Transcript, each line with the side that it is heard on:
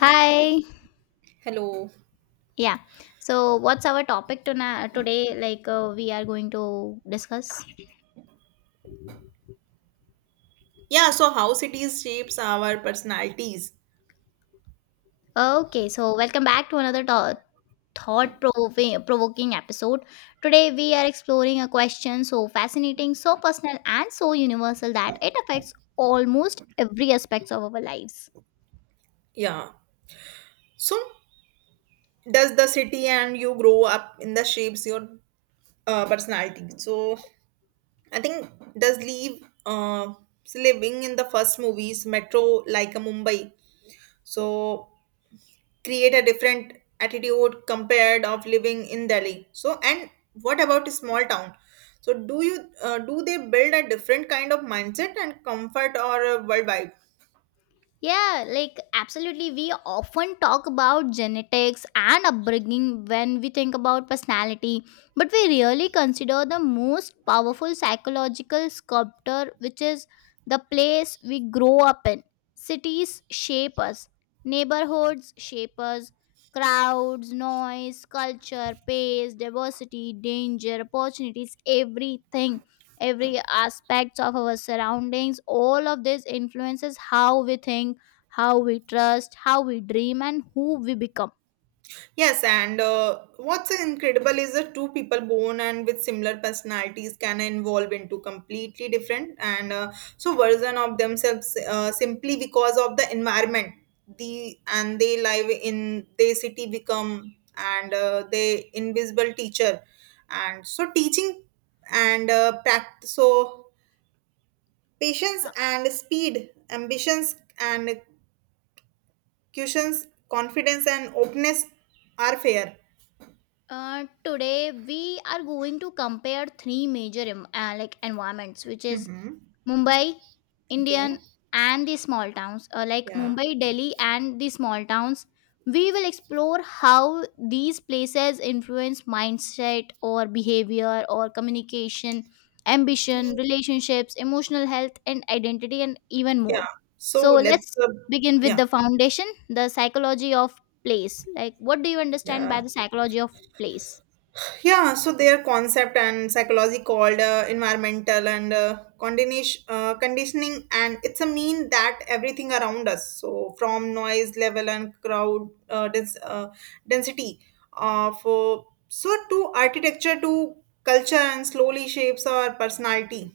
left: Hi.
right: Hello.
left: Yeah. So, what's our topic tonight today? Like, we are going to discuss.
right: Yeah, so how cities shapes our personalities.
left: Okay. So, welcome back to another thought-provoking provoking episode. Today, we are exploring a question so fascinating, so personal, and so universal that it affects almost every aspect of our lives.
right: Yeah. So does the city and you grow up in the shapes your personality. So I think does leave living in the first movies metro like a Mumbai. So create a different attitude compared of living in Delhi. So and what about a small town? So do you do they build a different kind of mindset and comfort or a world vibe?
left: Yeah, like absolutely. We often talk about genetics and upbringing when we think about personality, but we really consider the most powerful psychological sculptor, which is the place we grow up in. Cities shape us, neighborhoods shape us, crowds, noise, culture, pace, diversity, danger, opportunities, everything, every aspects of our surroundings, all of this influences how we think, how we trust, how we dream, and who we become.
right: Yes, and what's incredible is that two people born and with similar personalities can evolve into completely different and so version of themselves simply because of the environment the and they live in their city become and they invisible teacher and so teaching and practice so patience and speed ambitions and cushions confidence and openness are fair.
left: Today, we are going to compare three major like environments, which is
right: Mhm.
left: Mumbai,
right: Okay.
left: Indian, and the small towns. Like
right: Yeah.
left: Mumbai, Delhi, and the small towns. We will explore how these places influence mindset or behavior or communication, ambition, relationships, emotional health, and identity, and even more.
right: Yeah. So
left: So
right: let's,
left: let's
right: uh,
left: begin with
right: yeah.
left: the foundation, the psychology of place. Like, what do you understand by
right: Yeah.
left: the psychology of place?
right: Yeah. So their concept and psychology called environmental and conditioning. And it's a mean that everything around us, so from noise level and crowd density of, so to architecture to culture and slowly shapes our personality.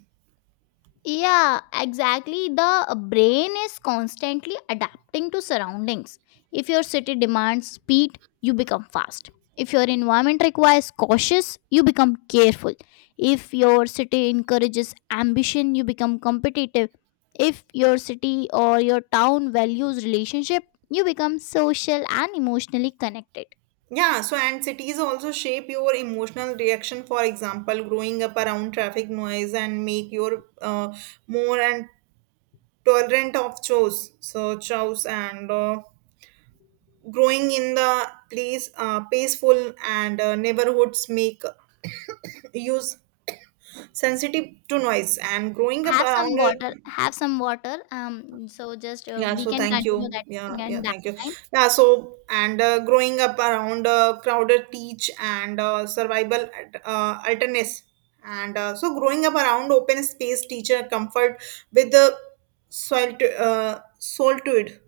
left: Yeah, exactly. The brain is constantly adapting to surroundings. If your city demands speed, you become fast. If your environment requires cautious, you become careful. If your city encourages ambition, you become competitive. If your city or your town values relationship, you become social and emotionally connected.
right: Yeah, so and cities also shape your emotional reaction. For example, growing up around traffic noise and make your more and tolerant of chores. So chores and growing in the place peaceful and neighborhoods make use sensitive to noise and growing up
left: have some
right: around.
left: water have some water so just,
right: Yeah,
left: we
right: so
left: can
right: thank
left: continue
right: you.
left: that.
right: Yeah, yeah,
left: And that
right: thank you.
left: time,
right: Yeah, so and growing up around crowded teach and uh, survival alternates, and so growing up around open space teacher comfort with the solitude.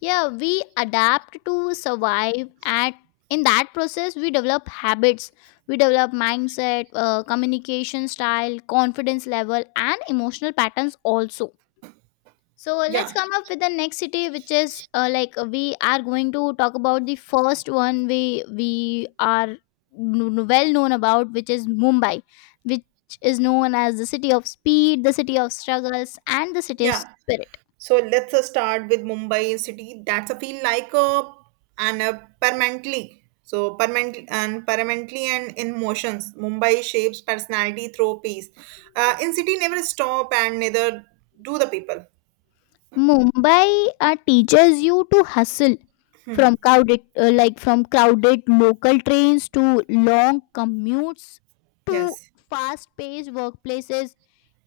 left: yeah, we adapt to survive at, in that process we develop habits, we develop mindset, communication style, confidence level, and emotional patterns also. So let's
right: Yeah,
left: come up with the next city, which is, like, we are going to talk about the first one we are well known about, which is Mumbai, which is known as the city of speed, the city of struggles, and the city of
right: yeah.
left: spirit.
right: So let's start with Mumbai city. That's a feel like a and a permanently. So permanently and in motions. Mumbai shapes personality through peace. In city never stop and neither do the people.
left: Mumbai teaches you to hustle, from crowded local trains to long commutes to
right: Yes.
left: fast-paced workplaces.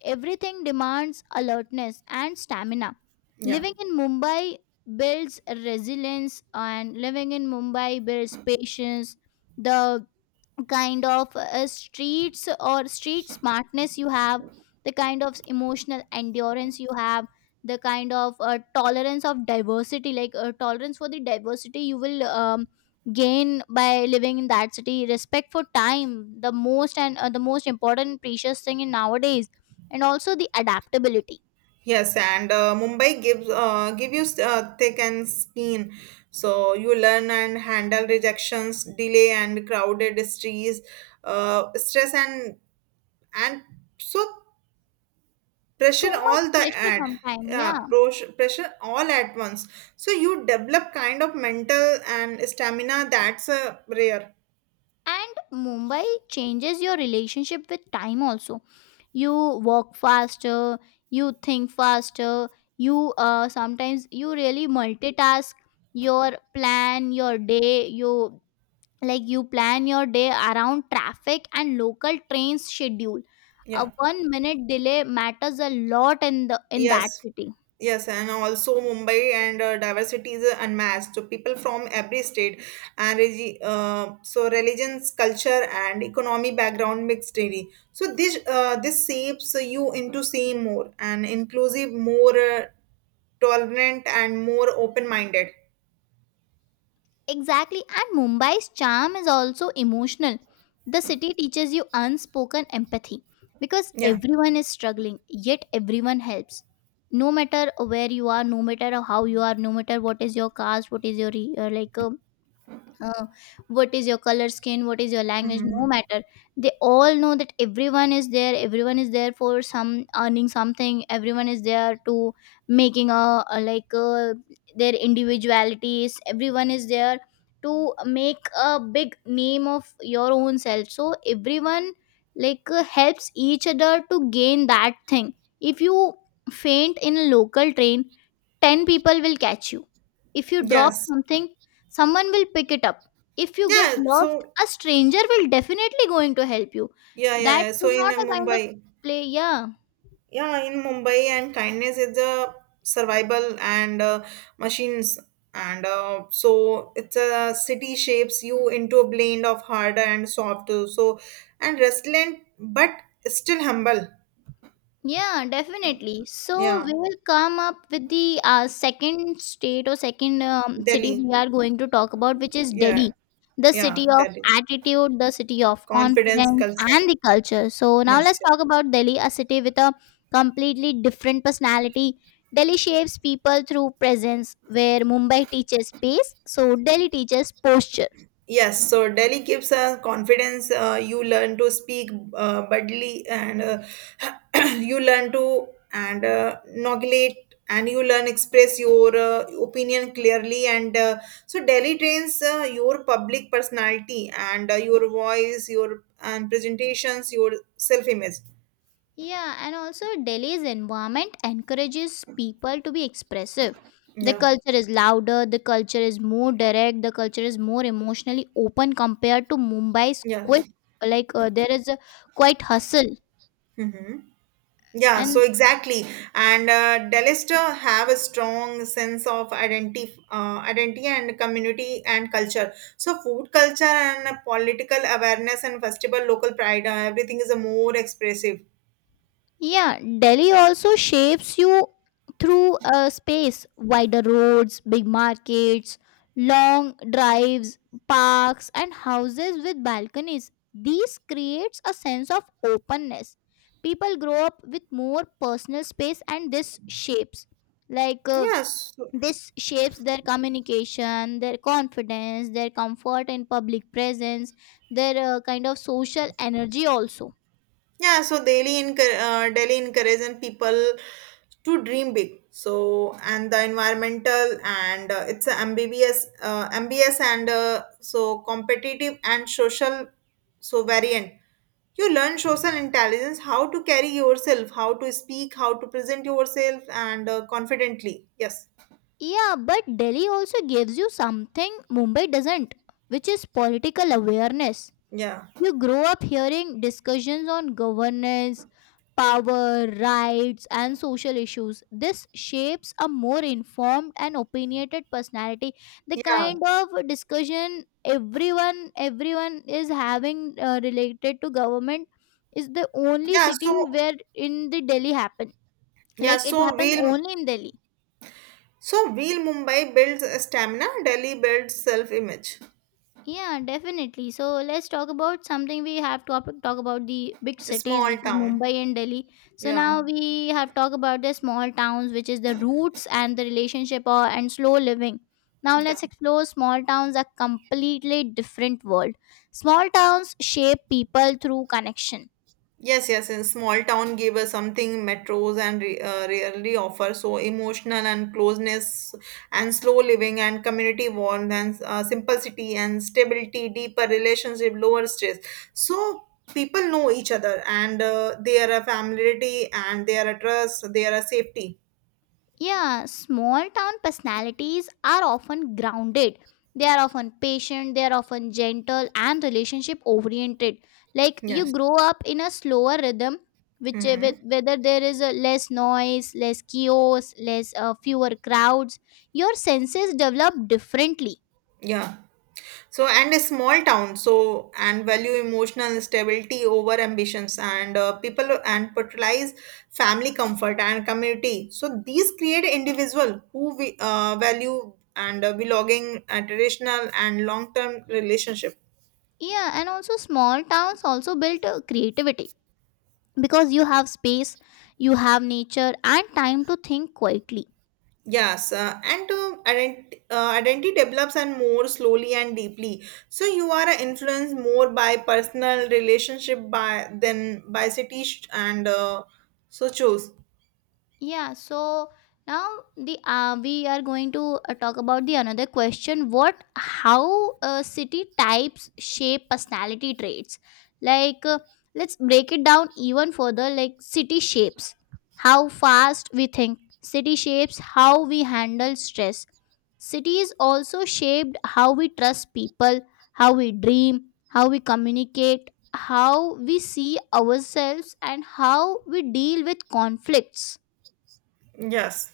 left: Everything demands alertness and stamina.
right: Yeah.
left: Living in Mumbai builds resilience, and living in Mumbai builds patience. The kind of streets or street smartness you have, the kind of emotional endurance you have, the kind of tolerance of diversity, tolerance for the diversity you will gain by living in that city. Respect for time, the most important precious thing in nowadays, and also the adaptability.
right: Yes, and Mumbai give you thick and skin, so you learn and handle rejections, delay and crowded streets, stress and so pressure
left: So much
right: all the
left: pressure
right: ad
left: sometimes, yeah.
right: pressure all at once, so you develop kind of mental and stamina that's a rare.
left: And Mumbai changes your relationship with time also. You walk faster, you think faster, you sometimes you really multitask, your plan your day you you plan your day around traffic and local train schedule. A
right: Yeah.
left: 1-minute delay matters a lot in that
right: Yes,
left: city.
right: yes, and also Mumbai and diversity is unmatched, so people from every state and so religions culture and economy background mixed daily. So this shapes you into seeing more and inclusive more tolerant and more open minded.
left: Exactly, and Mumbai's charm is also emotional. The city teaches you unspoken empathy because
right: Yeah.
left: everyone is struggling, yet everyone helps. No matter where you are, no matter how you are, no matter what is your caste, what is your uh, what is your color skin, what is your language, no
right: Hmm.
left: matter, they all know that everyone is there, everyone is there for some earning something, everyone is there to making a, their individualities, everyone is there to make a big name of your own self, so everyone, like, helps each other to gain that thing. If you faint in a local train, 10 people will catch you. If you drop
right: Yes.
left: something, someone will pick it up. If you get
right: Yeah,
left: lost,
right: so
left: a stranger will definitely going to help you.
right: yeah,
left: That
right: yeah, yeah. So
left: is
right: in
left: not
right: uh,
left: a kind of
right: Mumbai,
left: play, yeah.
right: yeah, in Mumbai, and kindness is a survival and machines, and so it's a city shapes you into a blend of hard and soft. So and resilient, but still humble.
left: Yeah, definitely. So
right: Yeah,
left: we will come up with the second state or second city
right: Delhi.
left: we are going to talk about, which is Delhi,
right: Yeah,
left: the city
right: yeah,
left: of
right: Delhi.
left: attitude, the city of
right: Confidence
left: confidence,
right: culture.
left: and the culture. So now
right: Yes,
left: let's
right: yes.
left: talk about Delhi, a city with a completely different personality. Delhi shapes people through presence, where Mumbai teaches pace, so Delhi teaches posture.
right: Yes, so Delhi gives a confidence. You learn to speak boldly, and you learn to and inaugurate, and you learn express your opinion clearly. And so Delhi trains your public personality and your voice, your and presentations, your self image.
left: Yeah, and also Delhi's environment encourages people to be expressive. The
right: Yeah,
left: culture is louder, the culture is more direct, the culture is more emotionally open compared to Mumbai's
right: yeah.
left: quite, there is a quite hustle,
right: Mhm. Yeah, so
left: and,
right: exactly. And Delester have a strong sense of identity and community and culture. So food culture and political awareness and festival local pride, everything is a more expressive.
left: yeah, Delhi also shapes you through space, wider roads, big markets, long drives, parks, and houses with balconies. These creates a sense of openness. People grow up with more personal space, and this shapes, like uh,
right: Yeah, so,
left: their communication, their confidence, their comfort in public presence, their kind of social energy also.
right: yeah, so Delhi encouraging people to dream big. So, and the environmental and it's a ambiguous and so competitive and social, so variant. You learn social intelligence, how to carry yourself, how to speak, how to present yourself, and confidently. Yes.
left: Yeah, but Delhi also gives you something Mumbai doesn't, which is political awareness.
right: Yeah.
left: You grow up hearing discussions on governance, power, rights, and social issues. This shapes a more informed and opinionated personality. The
right: Yeah.
left: kind of discussion everyone is having, related to government, is the only
right: Yeah.
left: city
right: So,
left: where in the Delhi happen.
right: yeah.
left: Like, it happens only in Delhi.
right: So will Mumbai builds stamina, Delhi builds self image.
left: Yeah, definitely. So let's talk about something we have to talk about, the big cities,
right: Small
left: which is
right: town.
left: Mumbai and Delhi. So
right: Yeah.
left: now we have talked about the small towns, which is the roots and the relationship or and slow living. Now
right: Yeah.
left: let's explore small towns, a completely different world. Small towns shape people through connection.
right: Yes, yes, in small town gave us something metros and rarely offer. So emotional and closeness and slow living and community warmth and simplicity and stability, deeper relationship, lower stress. So people know each other and they are a familiarity and they are a trust, they are a safety.
left: Yeah, small town personalities are often grounded. They are often patient, they are often gentle and relationship oriented. Like, you
right: Yes.
left: grow up in a slower rhythm, which, with
right: Hmm.
left: whether there is less noise, less chaos, less fewer crowds, your senses develop differently.
right: Yeah. So, and a small town, so, and value emotional stability over ambitions, and people and prioritize family comfort and community. So, these create individual who we, value and belonging, traditional and long term relationship.
left: Yeah, and also small towns also build creativity, because you have space, you have nature and time to think quietly.
right: Yes, and identity develops and more slowly and deeply. So you are influenced more by personal relationship by than by city sh- and so choose.
left: Yeah, so now the we are going to, talk about the another question, what how, city types shape personality traits. Like, let's break it down even further. Like, city shapes how fast we think. City shapes how we handle stress. Cities also shaped how we trust people, how we dream, how we communicate, how we see ourselves, and how we deal with conflicts.
right: Yes.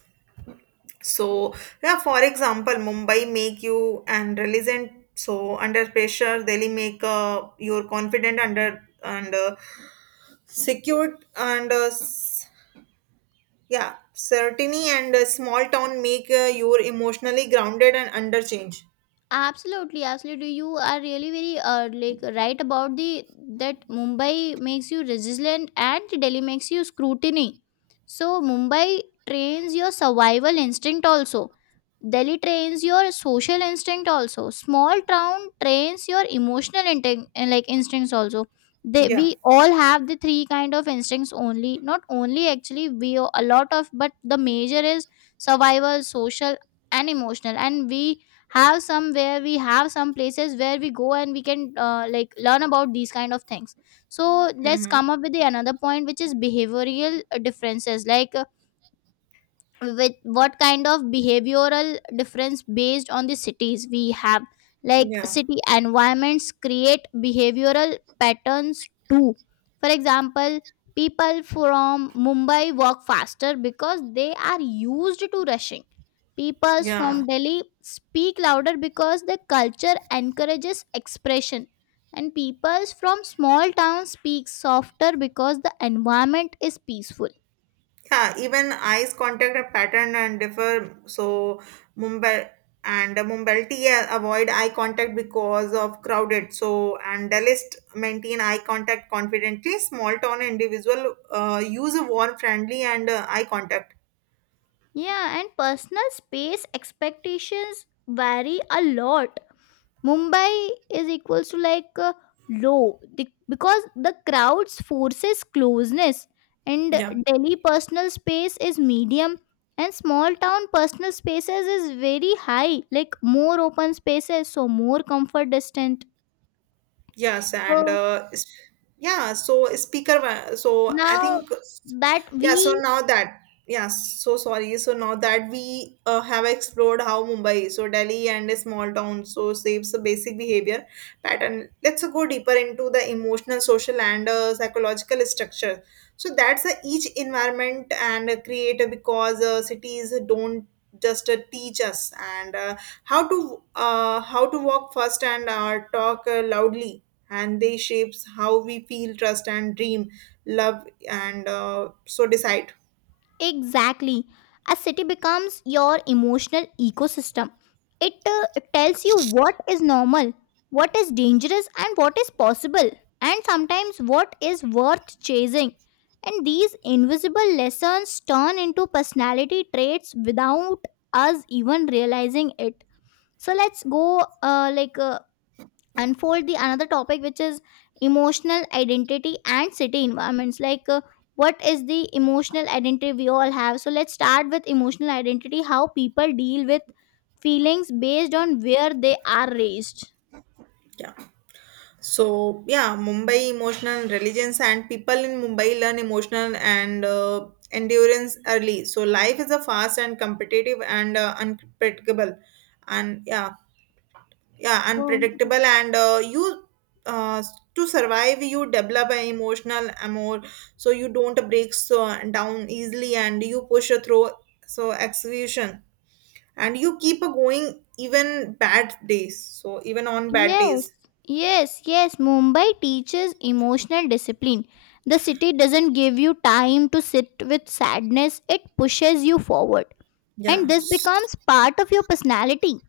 right: So yeah, for example, Mumbai make you and resilient. So under pressure, Delhi make your confident under and secured and uh, s- yeah, certainty and small town make you emotionally grounded and under change.
left: Absolutely, absolutely. You are really very, like, right about the that Mumbai makes you resilient and Delhi makes you scrutiny. So Mumbai trains your survival instinct also. Delhi trains your social instinct also. Small town trains your emotional instincts also. They
right: Yeah.
left: we all have the three kind of instincts only. Not only actually, we a lot of, but the major is survival, social and emotional, and we have some places where we go and we can, like, learn about these kind of things. So let's
right: Mm-hmm.
left: come up with the another point, which is behavioral differences. Like, with what kind of behavioral difference based on the cities we have, like,
right: Yeah.
left: city environments create behavioral patterns too. For example, people from Mumbai walk faster because they are used to rushing. People from
right: Yeah.
left: Delhi speak louder because the culture encourages expression, and people from small towns speak softer because the environment is peaceful.
right: Yeah, even eyes contact are pattern and differ. So Mumbai and Mumbalti avoid eye contact because of crowded. So and Dalist maintain eye contact confidently. Small town individual use a warm, friendly, and eye contact.
left: Yeah, and personal space expectations vary a lot. Mumbai is equals to, low the, because the crowds forces closeness, and
right: Yeah.
left: Delhi personal space is medium, and small town personal spaces is very high, like more open spaces, so more comfort distant.
right: Yes, and
left: So
right: yeah, so speaker, wa- so I
left: now
right: think,
left: that
right: yeah, so
left: we,
right: now that, yeah, so sorry, so now that we have explored how Mumbai, so Delhi and a small town, so shapes the basic behavior pattern, let's go deeper into the emotional, social, and psychological structure. So that's each environment and creator because cities don't just teach us and how to walk fast and talk loudly and they shapes how we feel trust and dream love and so decide.
left: exactly. A city becomes your emotional ecosystem. It tells you what is normal, what is dangerous, and what is possible, and sometimes what is worth chasing. And these invisible lessons turn into personality traits without us even realizing it. So let's go, unfold the another topic, which is emotional identity and city environments. Like, what is the emotional identity we all have? So let's start with emotional identity, how people deal with feelings based on where they are raised.
right: Yeah, so yeah, Mumbai emotional religions and people in Mumbai learn emotional and endurance early. So life is a fast and competitive and unpredictable and yeah yeah
left: Oh,
right: unpredictable and you uh, to survive you develop an emotional amor, so you don't break so down easily and you push through so execution and you keep a going even on bad
left: yes,
right: days.
left: yes, yes. Mumbai teaches emotional discipline. The city doesn't give you time to sit with sadness, it pushes you forward. And
right: Yeah.
left: this becomes part of your personality.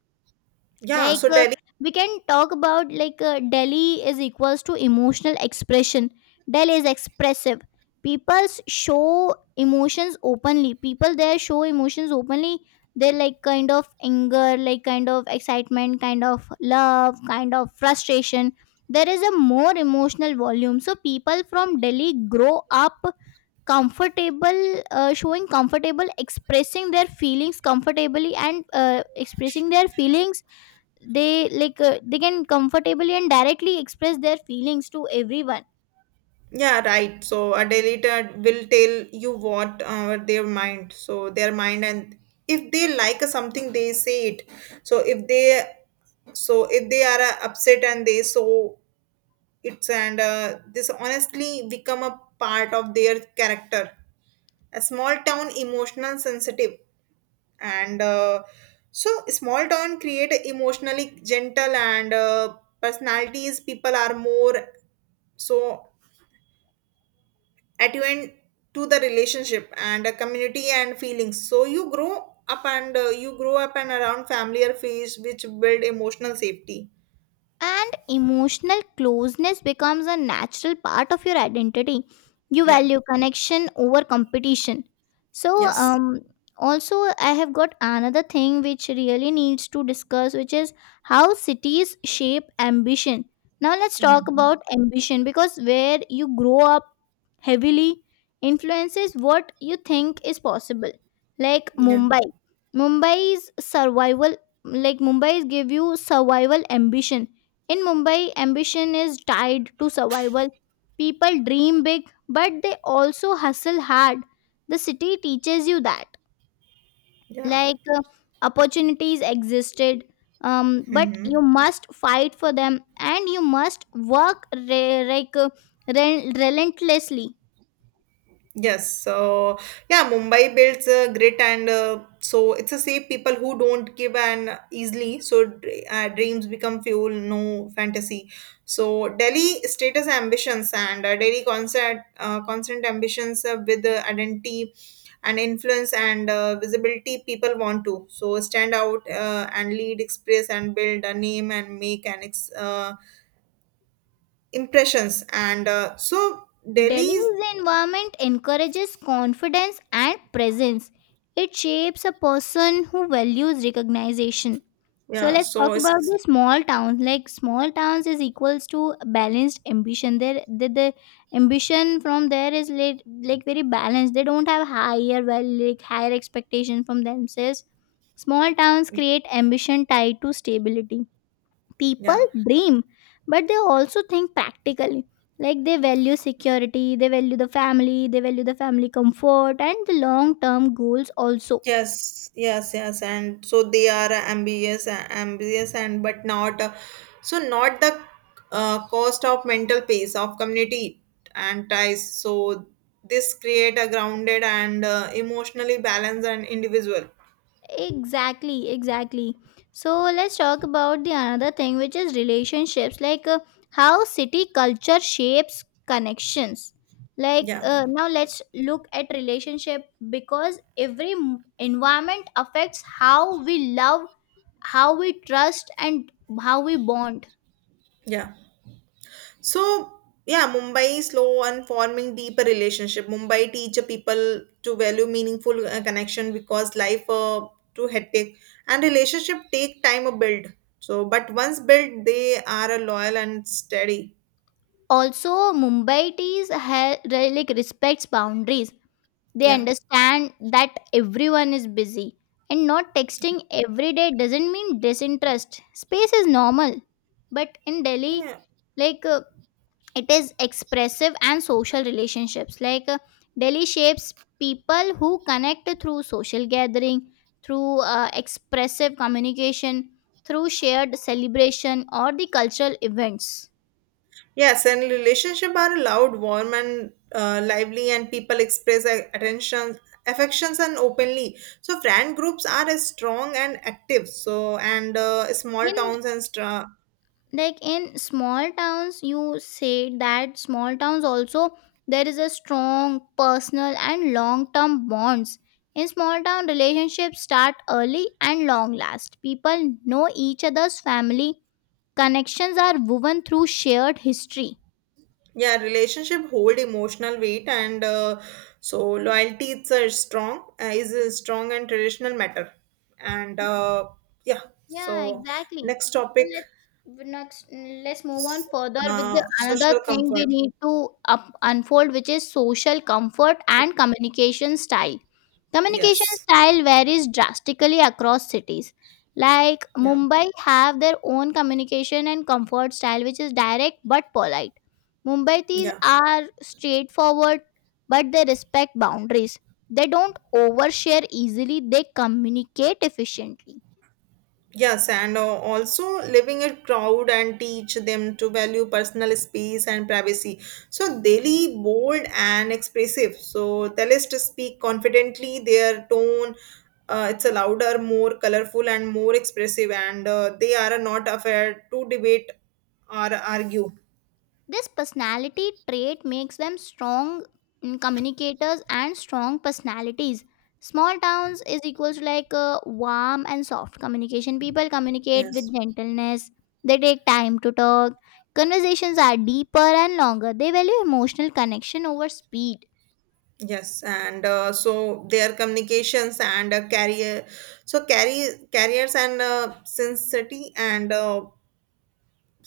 right: Yeah,
left: Like,
right: so Delhi.
left: we can talk about, like, Delhi is equals to emotional expression. Delhi is expressive. People show emotions openly, people there show emotions openly. They, like, kind of anger, like kind of excitement, kind of love, kind of frustration. There is a more emotional volume, so people from Delhi grow up comfortable, showing, comfortable expressing their feelings comfortably, and, expressing their feelings, they, they can comfortably and directly express their feelings to everyone.
right: Yeah, right, so a deleter will tell you what their mind, so their mind, and if they like something they say it, so if they so if they are upset and they so it's and this honestly become a part of their character. A small town emotional sensitive and so small town create a emotionally gentle and personalities. People are more so attuned to the relationship and a community and feelings, so you grow up and around familiar face which build emotional safety.
left: And emotional closeness becomes a natural part of your identity. You
right: Yeah.
left: value connection over competition. So,
right: Yes.
left: also, I have got another thing which really needs to discuss, which is how cities shape ambition. Now, let's talk
right: Hmm.
left: about ambition, because where you grow up heavily influences what you think is possible. Like
right: Yeah.
left: Mumbai, Mumbai's survival, Mumbai's give you survival ambition. In Mumbai, ambition is tied to survival. People dream big, but they also hustle hard. The city teaches you that.
right: Yeah.
left: Like uh, Opportunities existed, but you
right: Hmm.
left: must fight for them, and you must work relentlessly.
right: Yes, so yeah, Mumbai builds grit, and so it's a safe people who don't give an easily. So dreams become fuel, no fantasy. So Delhi status ambitions and Delhi constant ambitions with identity and influence and visibility. People want to, so stand out and lead, express and build a name and make an impressions. And so Delhi,
left: Delhi's environment encourages confidence and presence. It shapes a person who values recognition. So
right: yeah,
left: let's talk
right: so
left: about
right: it's
left: the small towns. Like, small towns is equals to balanced ambition. There, the ambition from there is like very balanced. They don't have higher well like higher expectation from themselves. Small towns create ambition tied to stability. People
right: yeah.
left: dream, but they also think practically. Like, they value security, they value the family, they value the family comfort and the long term goals also.
right: Yes, yes, yes, and so they are ambitious, and but not so not the cost of mental peace of community and ties. So this create a grounded and emotionally balanced and individual.
left: Exactly, exactly. So let's talk about the another thing, which is relationships. How city culture shapes connections.
right: Yeah,
left: Now let's look at relationship, because every environment affects how we love, how we trust, and how we bond.
right: yeah. So, yeah, Mumbai is slow and forming deeper relationship. Mumbai teach a people to value meaningful connection because life too hectic and relationship take time to build. So, but once built, they are loyal and steady.
left: Also, Mumbaitis have like respects boundaries. They
right: Yeah.
left: understand that everyone is busy, and not texting every day doesn't mean disinterest. Space is normal. But in Delhi,
right: Yeah.
left: like uh, it is expressive and social relationships. Delhi shapes people who connect through social gathering, through expressive communication, through shared celebration or the cultural events.
right: Yes, and relationship are loud, warm, and lively, and people express their attention, affections, and openly. So, friend groups are strong and active. So, and small
left: In
right: towns and stra
left: Like, in small towns, you said that small towns also, there is a strong personal and long term bonds. In small town, relationships start early and long last. People know each other's family. Connections are woven through shared history.
right: yeah relationship hold emotional weight and so loyalty it's a strong is a strong and traditional matter and yeah,
left: Yeah,
right: so
left: exactly.
right: next
left: So
right: topic.
left: next let's move
right: s-
left: on further with the another
right: Social
left: thing we
right: comfort.
left: need to unfold, which is social comfort and communication style. Communication
right: Yes.
left: style varies drastically across cities. Like,
right: Yeah.
left: Mumbai have their own communication and comfort style, which is direct but polite. Mumbaitis
right: Yeah.
left: are straightforward, but they respect boundaries. They don't overshare easily. They communicate efficiently.
right: Yes, and also living a crowd and teach them to value personal space and privacy. So daily bold and expressive. So tell us to speak confidently. Their tone, it's a louder, more colorful, and more expressive. And they are not afraid to debate or argue.
left: This personality trait makes them strong communicators and strong personalities. Small towns is equals to warm and soft communication. People communicate with
right: Yes.
left: gentleness. They take time to talk. Conversations are deeper and longer. They value emotional connection over speed.
right: Yes, and so their communications and career, so carry careers and sincerity and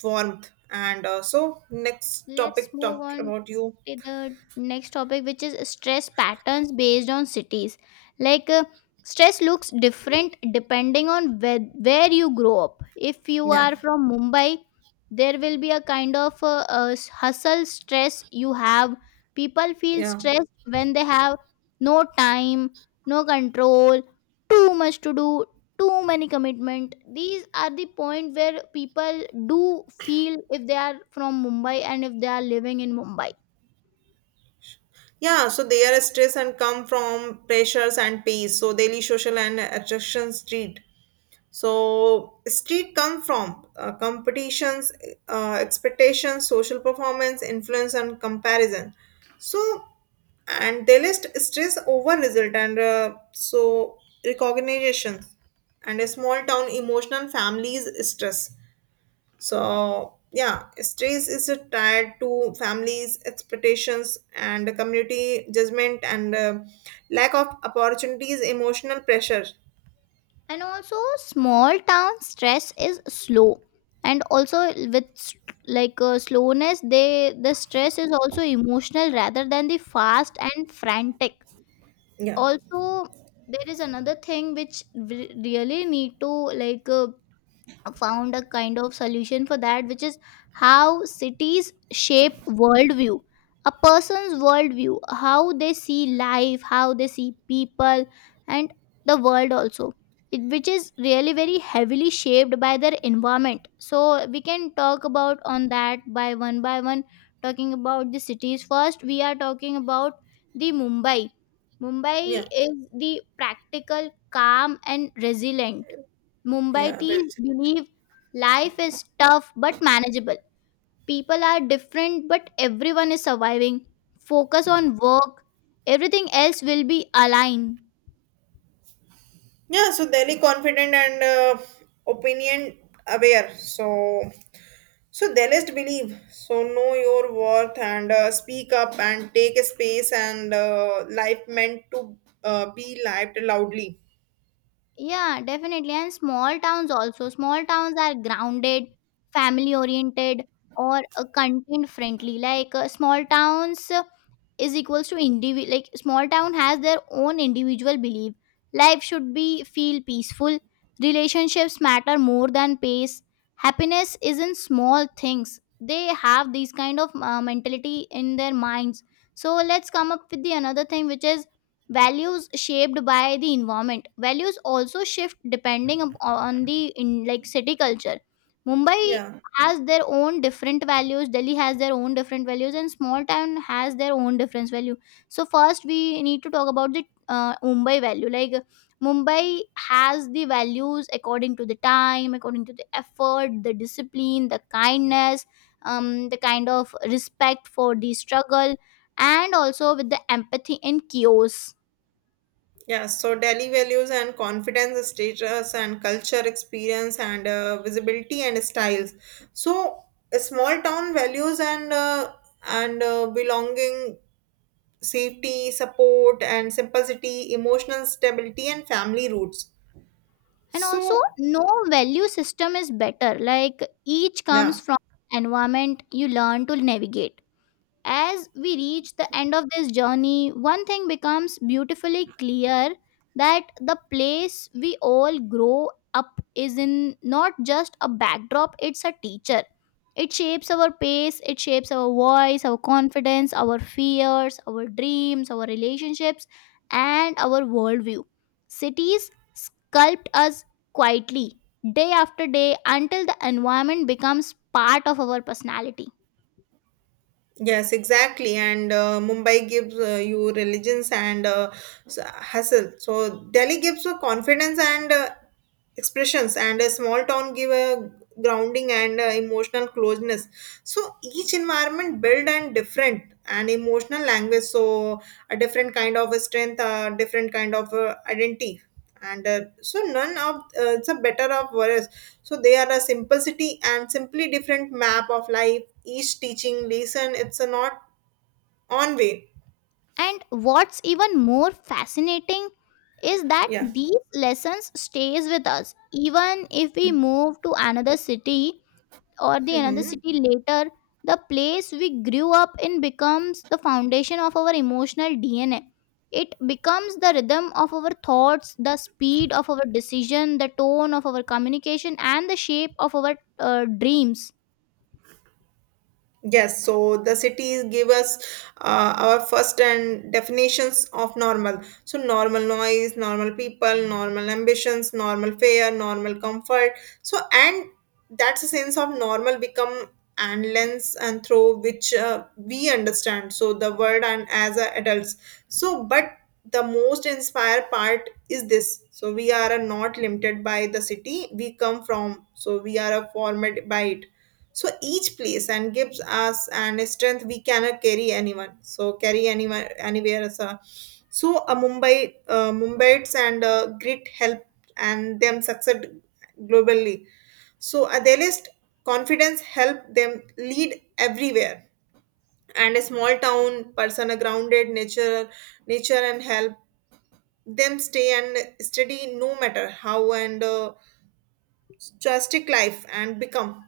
right: warmth and so next
left: Let's
right: topic
left: move
right: talked
left: on
right: about you.
left: to the next topic, which is stress patterns based on cities. Like, uh, Stress looks different depending on where you grow up. If you
right: Yeah.
left: are from Mumbai, there will be a kind of hustle stress you have. People feel
right: Yeah.
left: stressed when they have no time, no control, too much to do, too many commitment. These are the point where people do feel if they are from Mumbai and if they are living in Mumbai.
right: Yeah, so they are stressed and come from pressures and pace, so daily social and attraction street, so street come from competitions expectations social performance influence and comparison. So and they list stress over result and so recognition and a small town emotional families stress. So yeah, stress is tied to families' expectations and community judgment and lack of opportunities, emotional pressure.
left: And also, small town stress is slow, and also with slowness, they the stress is also emotional rather than the fast and frantic.
right: Yeah,
left: Also, there is another thing which we really need to like uh, found a kind of solution for that, which is how cities shape worldview. A person's worldview, how they see life, how they see people and the world also, it, which is really very heavily shaped by their environment. So we can talk about on that by one by one. Talking about the cities, first we are talking about the Mumbai. Mumbai
right: yeah,
left: is the practical calm and resilient.
right: yeah,
left: Mumbaitis
right: right.
left: believe life is tough but manageable. People are different, but everyone is surviving. Focus on work, everything else will be aligned.
right: Yeah, so daily confident and opinion aware. So, so they just believe. So know your worth and speak up and take a space and life meant to be lived loudly.
left: Yeah, definitely. And small towns also. Small towns are grounded, family oriented, or content friendly. Small towns is equals to individual. Like, small town has their own individual belief. Life should be feel peaceful. Relationships matter more than pace. Happiness is in small things. They have these kind of mentality in their minds. So let's come up with the another thing, which is values shaped by the environment. Values also shift depending up on the in like city culture. Mumbai
right: Yeah.
left: has their own different values, Delhi has their own different values, and small town has their own different value. So first we need to talk about the Mumbai value. Like, Mumbai has the values according to the time, according to the effort, the discipline, the kindness, the kind of respect for the struggle, and also with the empathy and chaos.
right: Yeah, so Delhi values and confidence, status and culture, experience and visibility and styles. So small town values and belonging, safety, support and simplicity, emotional stability and family roots.
left: And also,
right: So
left: no value system is better. Like, each comes
right: yeah,
left: from environment you learn to navigate. As we reach the end of this journey, one thing becomes beautifully clear, that the place we all grow up is in not just a backdrop, it's a teacher. It shapes our pace, it shapes our voice, our confidence, our fears, our dreams, our relationships, and our worldview. Cities sculpt us quietly, day after day, until the environment becomes part of our personality.
right: yes, exactly. And Mumbai gives you religions and hustle. So Delhi gives you confidence and expressions and a small town give a grounding and emotional closeness. So each environment build and different and emotional language, so a different kind of strength a different kind of identity and so none of it's a better of worse, so they are a simplicity and simply different map of life each teaching lesson it's a not on way.
left: And what's even more fascinating is that
right: Yeah.
left: these lessons stays with us even if we move to another city or the another
right: Hmm.
left: city later. The place we grew up in becomes the foundation of our emotional DNA. It becomes the rhythm of our thoughts, the speed of our decision, the tone of our communication, and the shape of our dreams.
right: Yes, so the cities give us our first and definitions of normal. So normal noise, normal people, normal ambitions, normal fear, normal comfort. So and that's a sense of normal become and lens and through which we understand. So the world and as a adults. So but the most inspired part is this. So we are not limited by the city we come from. So we are formed by it, so each place and gives us an strength we cannot carry anyone, so carry anyone anywhere as a so a mumbaites and grit help and them succeed globally, so a their list confidence help them lead everywhere, and a small town person a grounded nature and help them stay and steady no matter how and drastic life and become.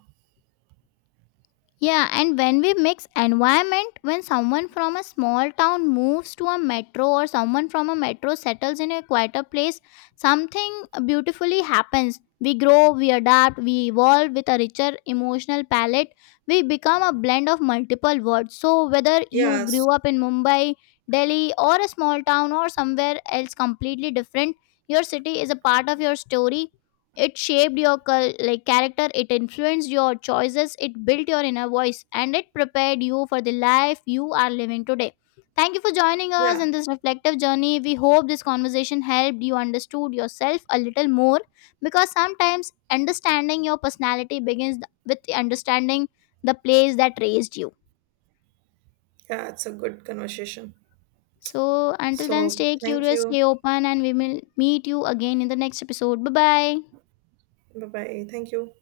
left: Yeah, and when we mix environment, when someone from a small town moves to a metro, or someone from a metro settles in a quieter place, something beautifully happens. We grow, we adapt, we evolve with a richer emotional palette. We become a blend of multiple worlds. So, whether you
right: Yes.
left: grew up in Mumbai, Delhi, or a small town, or somewhere else completely different, your city is a part of your story. It shaped your like character, it influenced your choices, it built your inner voice, and it prepared you for the life you are living today. Thank you for joining us
right: Yeah.
left: in this reflective journey. We hope this conversation helped you understood yourself a little more, because sometimes understanding your personality begins with the understanding the place that raised you.
right: Yeah, it's a good conversation.
left: So until then,
right: So
left: stay
right: thank
left: curious,
right: you.
left: stay open, and we will meet you again in the next episode. Bye bye.
right: Bye bye. Thank you.